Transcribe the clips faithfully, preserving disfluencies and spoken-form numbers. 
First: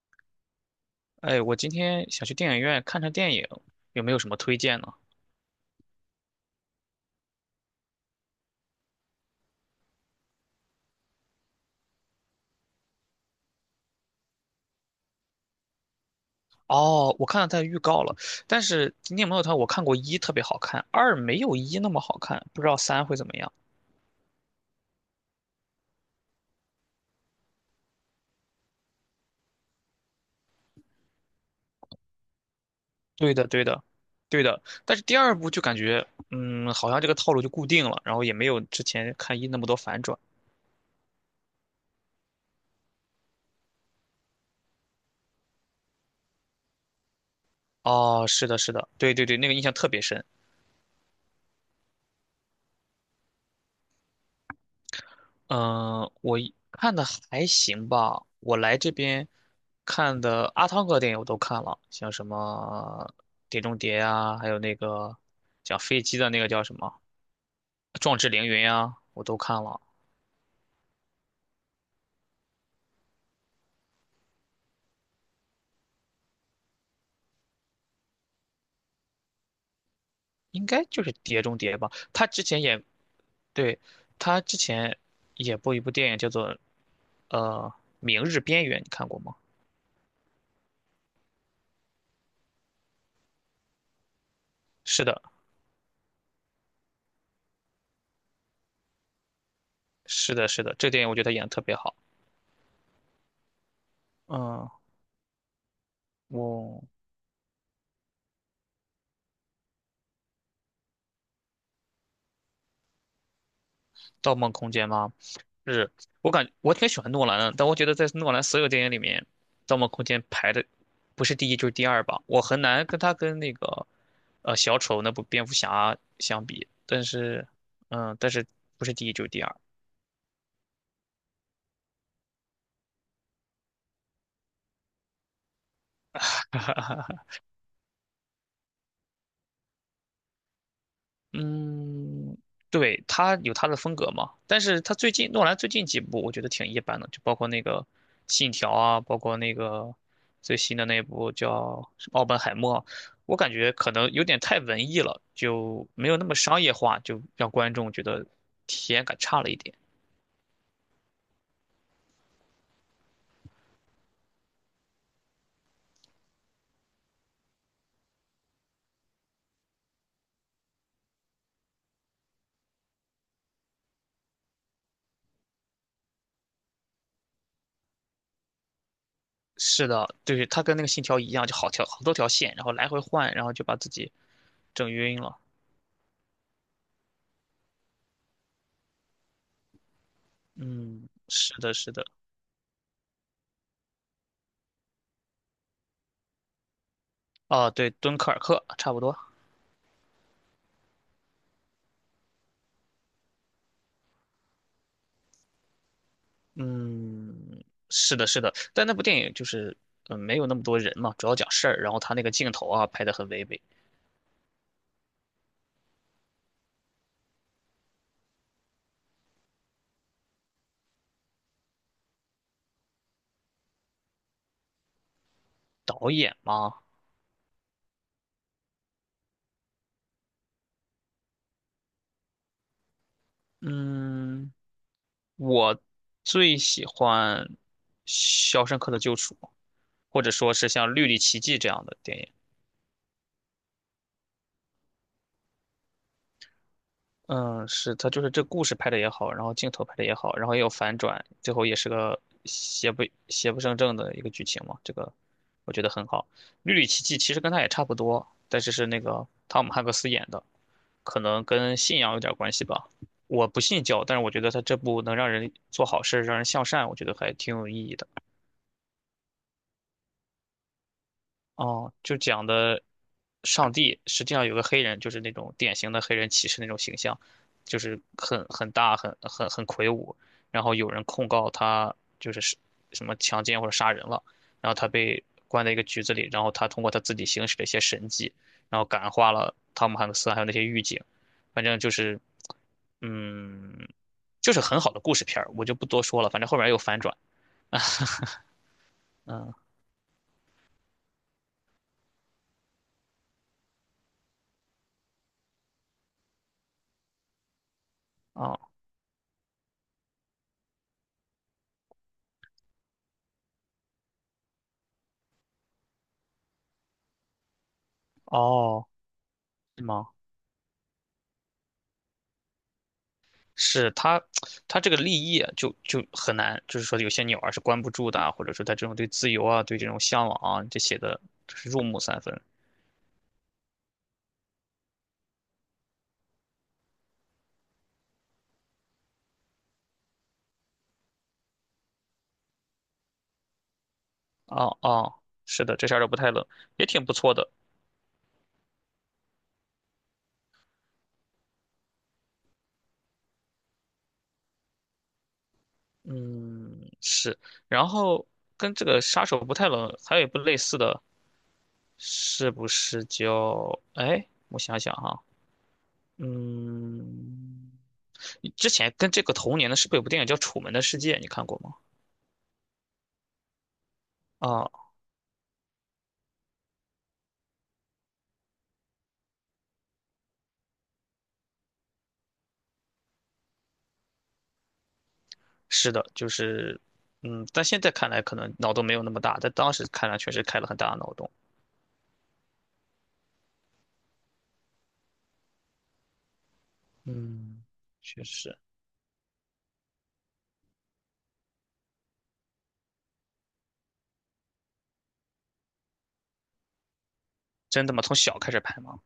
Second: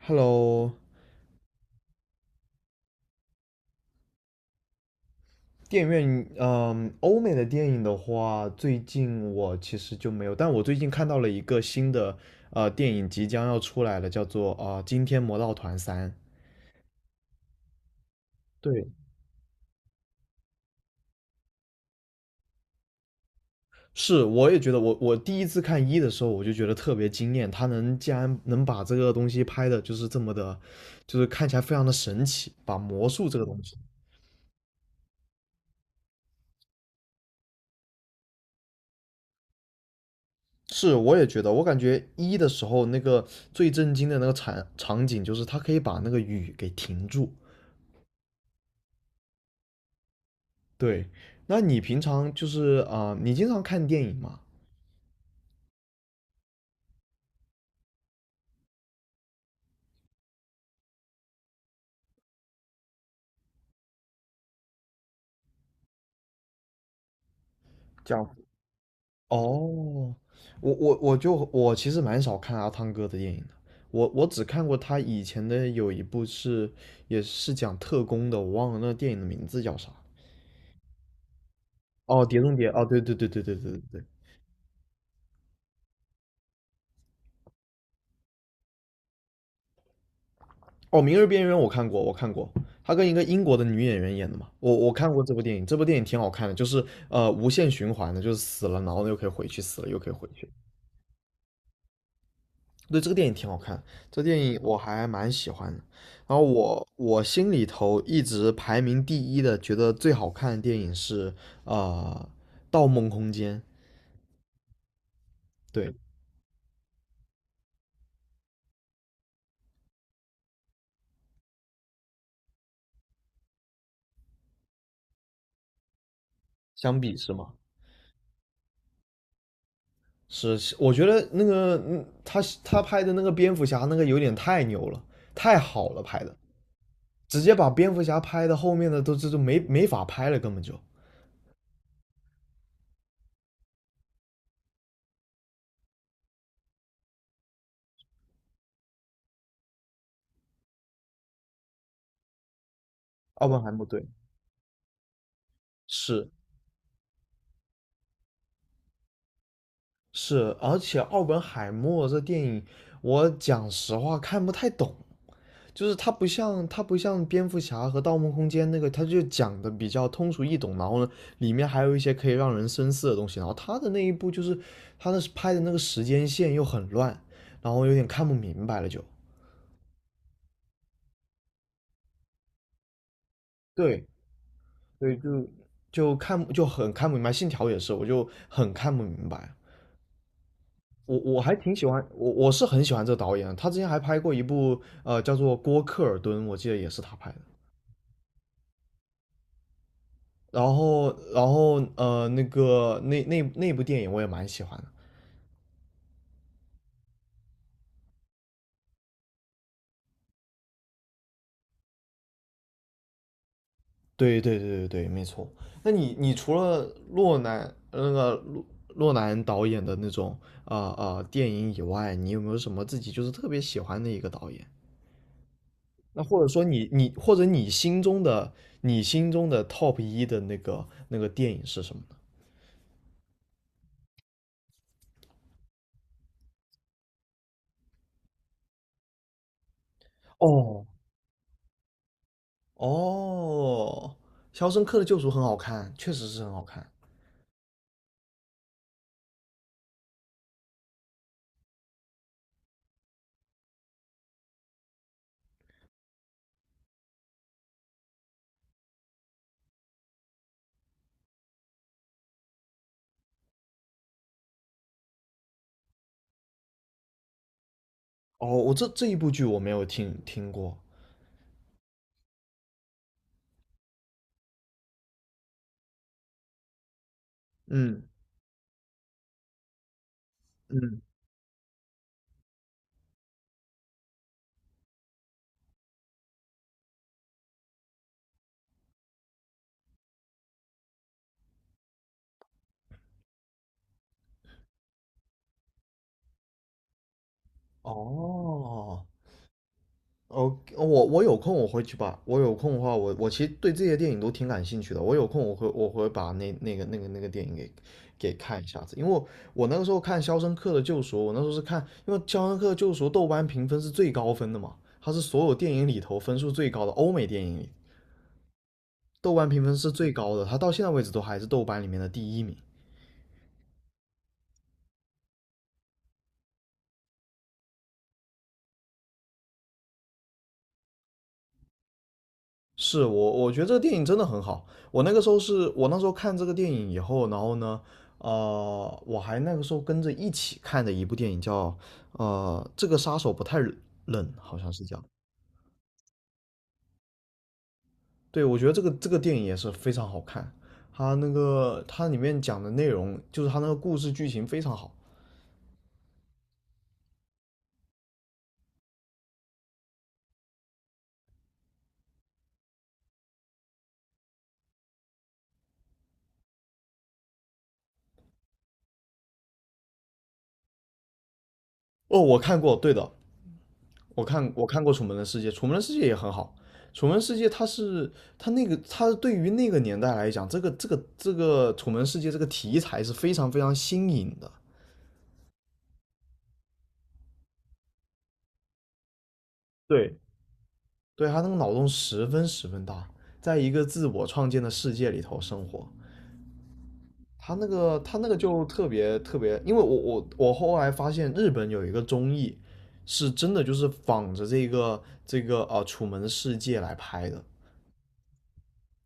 Hello，哎，我今天想去电影院看看电影，有没有什么推荐呢？电影院，嗯，欧美的电影的话，最近我其实就没有，但我最近看到了一个新的呃电影即将要出来了，叫做啊、呃惊天魔盗团三》。哦，我看到它的预告了，但对，是《今天没有它我看过一特别好看，二没有一那么好看，不知道三会怎么样。是，我也觉得我，我第一次看一的时候，我就觉得特别惊艳，他能竟然能把这个东西拍的，就是这么的，就是看起来非常的神奇，把魔术对这个的，东对西。的，对的。但是第二部就感觉，嗯，好像这个套路就固定了，然后也没有之前看一那么多反转。是，我也觉得，我感觉一的时候那个最震惊的那个场场景，就是他可以把那个雨给停住。哦，是的，是的，对对对，那个印象特别深。对，那你平常就是啊、呃你经常看电影吗？嗯，我一看的还行吧。我来这边看的阿汤哥电影我都看了，像什么《碟中谍》啊，还有那个讲飞机的那个叫什么《壮志叫凌云》啊，我都看了。哦，我我我就我其实蛮少看阿汤哥的电影的，我我只看过他以前的有一部是也是讲特工的，我忘了那电影的名字叫啥。应该就是《碟中谍》吧。哦，他《碟之中前谍》演，哦，对对对对对对对，对对。他之前演过一部电影叫做呃《明日边缘》，你看过吗？哦，《明日边缘》我看过，我看过，他跟一个英国的女演员演的嘛，我我是看的，过这部电影，这部电影挺好看的，就是呃无限循环的，就是死了然后又可以回去，死了又可以回是去。的，是的，这个电影我觉得他演的特别好。对，这个电影挺好看，这个电影嗯，我还蛮喜欢的。然后我我我心里头一直排名第一的，觉得最好看的电影是呃《盗梦空间》。《盗梦空间》吗？是对，我感我挺喜欢诺兰的，但我觉得在诺兰所有电影里面，《盗梦空间》排的不是第一就是第二吧。我很难跟他跟那个呃小丑那部蝙蝠侠相比，相但比是是吗？嗯，但是不是第一就是第二。是，是我觉得那个嗯，他他拍的那个蝙蝠侠那个有点太牛了，太好了拍的，直接把蝙蝠侠拍的后面的都这都没没法拍了，根本就。嗯，对，他有他的风格嘛，但是他最近诺兰最近几部我觉得挺一般的，就包括那个《信条》啊，包括那个最新的那部叫什么奥本海默》，我奥感本海觉默可对，能有点太文艺了，就没有那是么商业化，就让观众觉得体验感差了一点。是，而且奥本海默这电影，我讲实话看不太懂。就是它不像它不像蝙蝠侠和盗梦空间那个，它就讲的比较通俗易懂，然后呢，里面还有一些可以让人深思的东西。然后他的那一部就是他的拍的那个时间线又很乱，然后有点看不明白了就。是的，对，他跟那个《信条》一样，就好条好多条线，然后来回换，然后就把自对己整对，晕了。就就看就很看不明白。信条也是，我就很看不明白。嗯，我我还是的，挺喜是欢的，我我是很喜欢这个导演的他之前还拍过一部呃叫做《郭克尔顿》，我记得也是他拍的。啊，对，《敦刻尔克》差不多。然后，然后，呃，那个那那那部电影我也蛮喜欢的。嗯，是的，是的，但那部电影就是，嗯，没有那么多人嘛，主要讲事儿，然后他那个镜头啊拍的很唯美。对对对对对，没错。那你你除了洛南那个洛洛南导演的那种啊啊、呃呃、电影以外，你有没有什么自己就是特别喜欢的一个导演？导那演或者说嘛，你你或者你心中的你心中的 top 一的那个那个电影是什么呢？嗯，我最喜欢《肖申克的救赎》，或者说是哦像《绿里奇迹》这样的电影。哦，《肖申克的救赎》很好看，确实是很好看。嗯，是他就是这故事拍的也好，然后镜头拍的也好，然后也有反转，最后也是个邪不邪不胜正的一个剧情嘛，这个我觉得很好。《绿里奇迹》其实跟他也差不多，但是是那个汤姆汉克斯演的。可能跟信仰有点关系吧。我不信教，但是我觉得他这部能让人做好事，让人向善，我觉得还挺有意义的。哦，我这这一部剧我没有听听过。哦，就讲的上帝实际上有个黑人，就是那种典型的黑人骑士那种形象，就是嗯，很很大、很很很魁梧。然后有嗯，人控告他就是是什么强奸或者杀人了，然后他被关在一个局子里，然后他通过他自己行使的一些神迹，然后感化了汤姆汉克斯还有那些狱警。反正就是，嗯，就是很好的故事片儿，我就不多说了。反正后面有反转。哦嗯，哦，我我有空我回去把，我有空的话，我我其实对这些电影都挺感兴趣的。我有空我会我会把那那个那个那个电影给给哦看一下子，因为我我那个时候看《肖申克的救赎》，我那时候是看，因为《肖申克的救赎》豆瓣评分是最高分的嘛，它是所有电影里头分数最高的，欧美电影里哦，豆瓣评分是是吗？最高的，它到现在为止都还是豆瓣里面的第一名。是他，他这个立业就就很难，就是说有些鸟儿是关不住的啊，或者说他这种对自由啊，对这种向往啊，这写的就是入木三分。是我，我觉得这个电影真的很好。我那个时候是我那时候看这个电影以后，然后呢，呃，我还那个时候跟着一起看的一部电影叫呃，这个杀手不太冷，好像哦是叫。哦，是的，这下儿都不太冷，也挺不错的。对，我觉得这个这个电影也是非常好看，它那个它里面讲的内容，就是它那个故事剧情非常好。嗯，是。然后跟这个杀手不太冷还有一部类似的，是不是叫？哎，我想想哈，嗯，之前跟这个同年的是不是有部电影叫《楚门的世界》？你看过吗？哦，我看过，对的，我看我看啊过《楚门的世界》，《楚门的世界》也很好，《楚门世界》它是它那个它对于那个年代来讲，这个这个这个《楚门世界》这个题材是非常非常新颖的。是的，就是，嗯，但现在看来可能脑洞没有那么大，但当时看来对，确实开了很大的脑对洞。他那个脑洞十分十分大，在一个自我创建的世界里头生活。他嗯，那个他确那个实，就特别特别，因为我我我后来发现日本有一个综艺，是真的就是仿着这个这个啊楚门世界》来拍的，真的吗？从小开始拍吗？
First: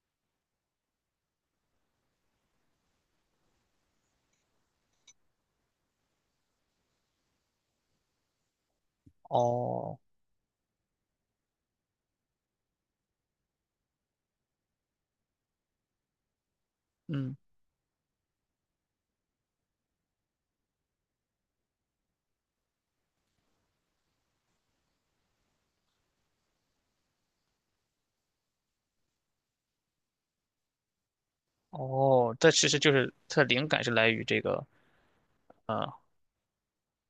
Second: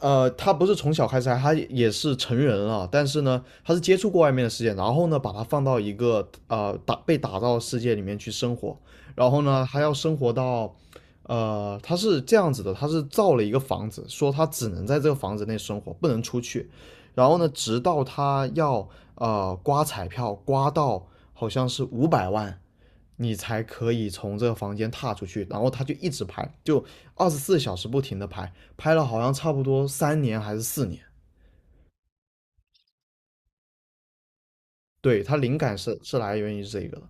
呃，他不是从小开始他也是成人了，但是呢，他是接触过外面的世界，然后呢，把他放到一个呃打被打造的世界里面去生活，然后呢，他要哦，生活到，呃，他是这样子的，他是造了一个房子，说他只能在这个房子内生活，不能出去，然后嗯，呢，直到他要呃刮彩票刮到好像是五百万，你才可以从这个房间踏出去。然后他就一直拍，就二十四小时不停的拍，拍了好像差不多三年还是四年。哦，但其实就是它的灵感是来于这个，对，他灵感嗯，是是来源于这个的，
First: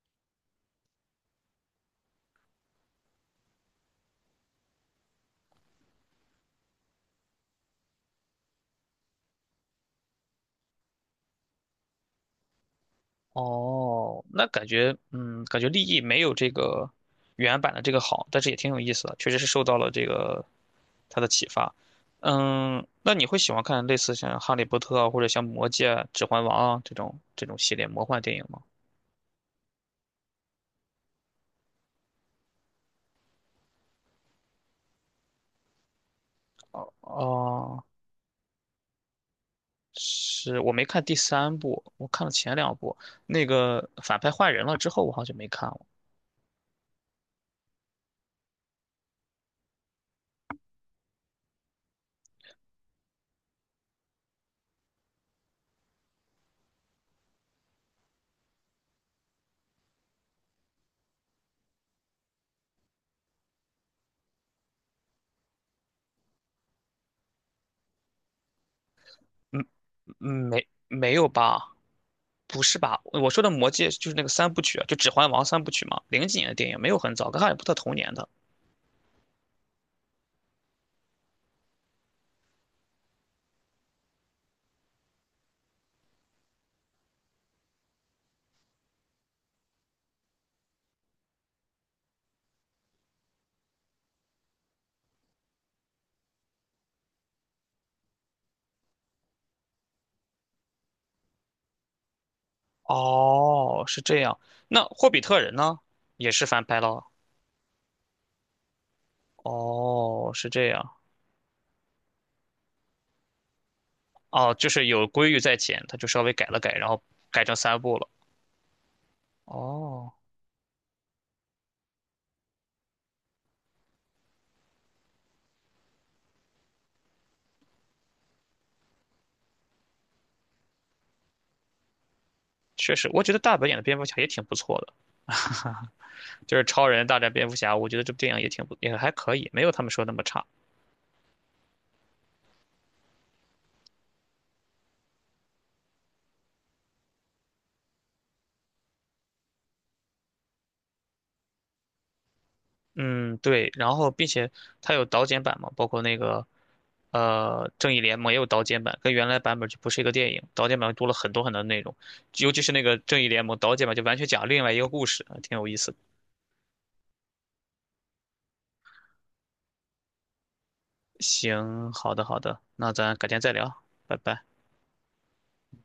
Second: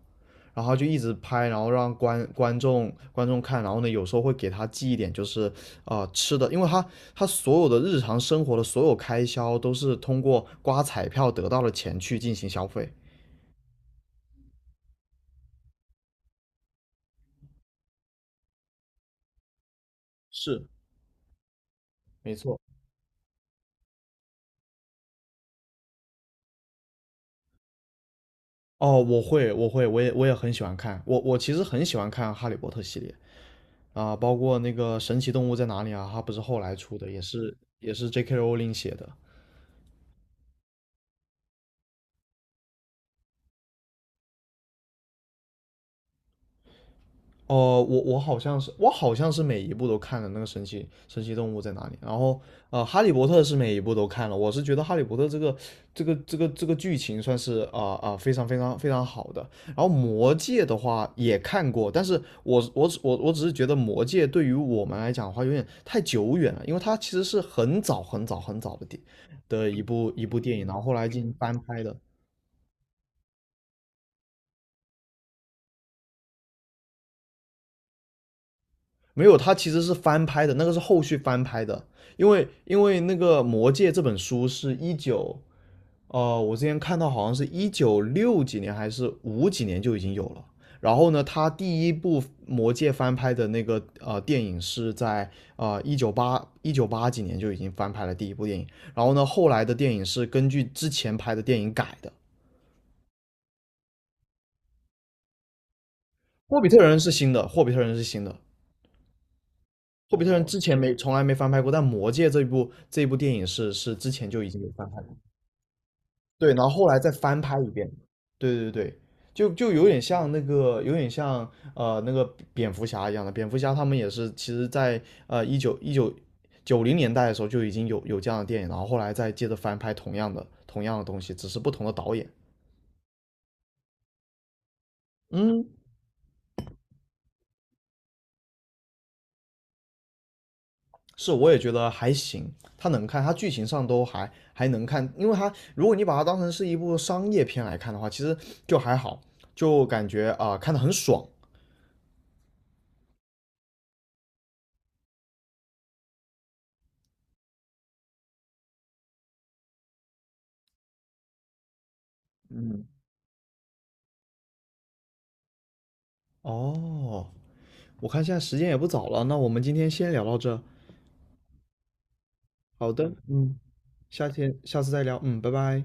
然后就一直拍，然后让观观众观众看，然后呢，有时候会给他寄一点就是呃吃的，因为他他所有的日常生活的所有开销都是通过刮彩票得到的钱去进行消费。哦，那感觉，嗯，感觉立意没有这个原版的这个好，但是也挺有意思的，确实是受到了这个是，它的启发。没错。嗯，那你会喜欢看类似像《哈利波特》啊，或者像《魔戒》啊指环王》啊这种这种系列魔幻电影吗？哦，我会，我会，我也我也很喜欢看，我我其实很喜欢看《哈利波特》系列。啊，包括那个《神奇动物在哪里》啊，它不是后来出的，也是哦，也是 J K 罗琳写的。是我没看第三部，我看了前两部。那个反派换人了之后，我好像没看了。呃，我我好像是我好像是每一部都看了那个神奇神奇动物在哪里，然后呃，哈利波特是每一部都看了，我是觉得哈利波特这个这个这个这个剧情算是啊啊、呃呃、非常非常非常好的，然后魔戒的话也看过，但是我我我我只是觉得魔戒对于我们来讲的话有点太久远了，因为它其实是很早很早很早的电嗯的一部一嗯，部电影，没然后后来没进有行翻吧？拍的，不是吧？我说的《魔戒》就是那个三部曲啊，就《指环王》三部曲嘛，零几年的电影，没有很早，跟哈利波特同年的。没有，它其实是翻拍的，那个是后续翻拍的，因为因为那个《魔戒》这本书是一九，呃，我之前看到好像是一九六几年还是五几年就已经有了。然后呢，他第一部《魔戒》翻拍的那个呃电影是在呃一九八一九八几年就已经翻拍了第一部电影。然后呢，后来的电影是根据之前拍的电影改的。哦，是这样。那霍比特人呢？也是《霍翻比拍特人》了。是新的，《霍比特人》是新的。霍比哦，特人是之这前没样。从来没翻拍过，但《魔戒》这一部这一部电影是是之前就已哦，经就有翻是拍有过，规律在前，他就稍微改对，然了后改，后然来后再翻改成拍一三遍，部了。对对对，就就有点哦，像那个，有点像呃那个蝙蝠侠一样的，蝙蝠侠他们也是，其实在呃一九一九九零年代的时候就已经有有这样的电影，然后后来再接着翻拍同样的同样的东西，只是不同的导演。确实，我觉得大本演的蝙蝠侠也挺不错的。嗯，就是超人大战蝙蝠侠，我觉得这部电影也挺不也还可以，没有他们说那么差。是，我也觉得还行，它能看，它剧情上都还还能看，因为它如果你把它当成是一部商业片来看的话，其实就还好，就感觉啊、呃看得很爽。嗯，对，然后并且它有导剪版嘛，包括那个呃正义联盟也有导剪版，跟原来版本就不是一个电影，导剪版多了很多很多内容，尤其是那个正义联盟导剪版就完全讲另外一个故事，挺有意思的。哦，我看现在时间也不早了，那我们今天先聊到这。行，好的好的，好那的，咱改天再嗯，聊，拜下拜。天下次再聊，嗯，拜拜。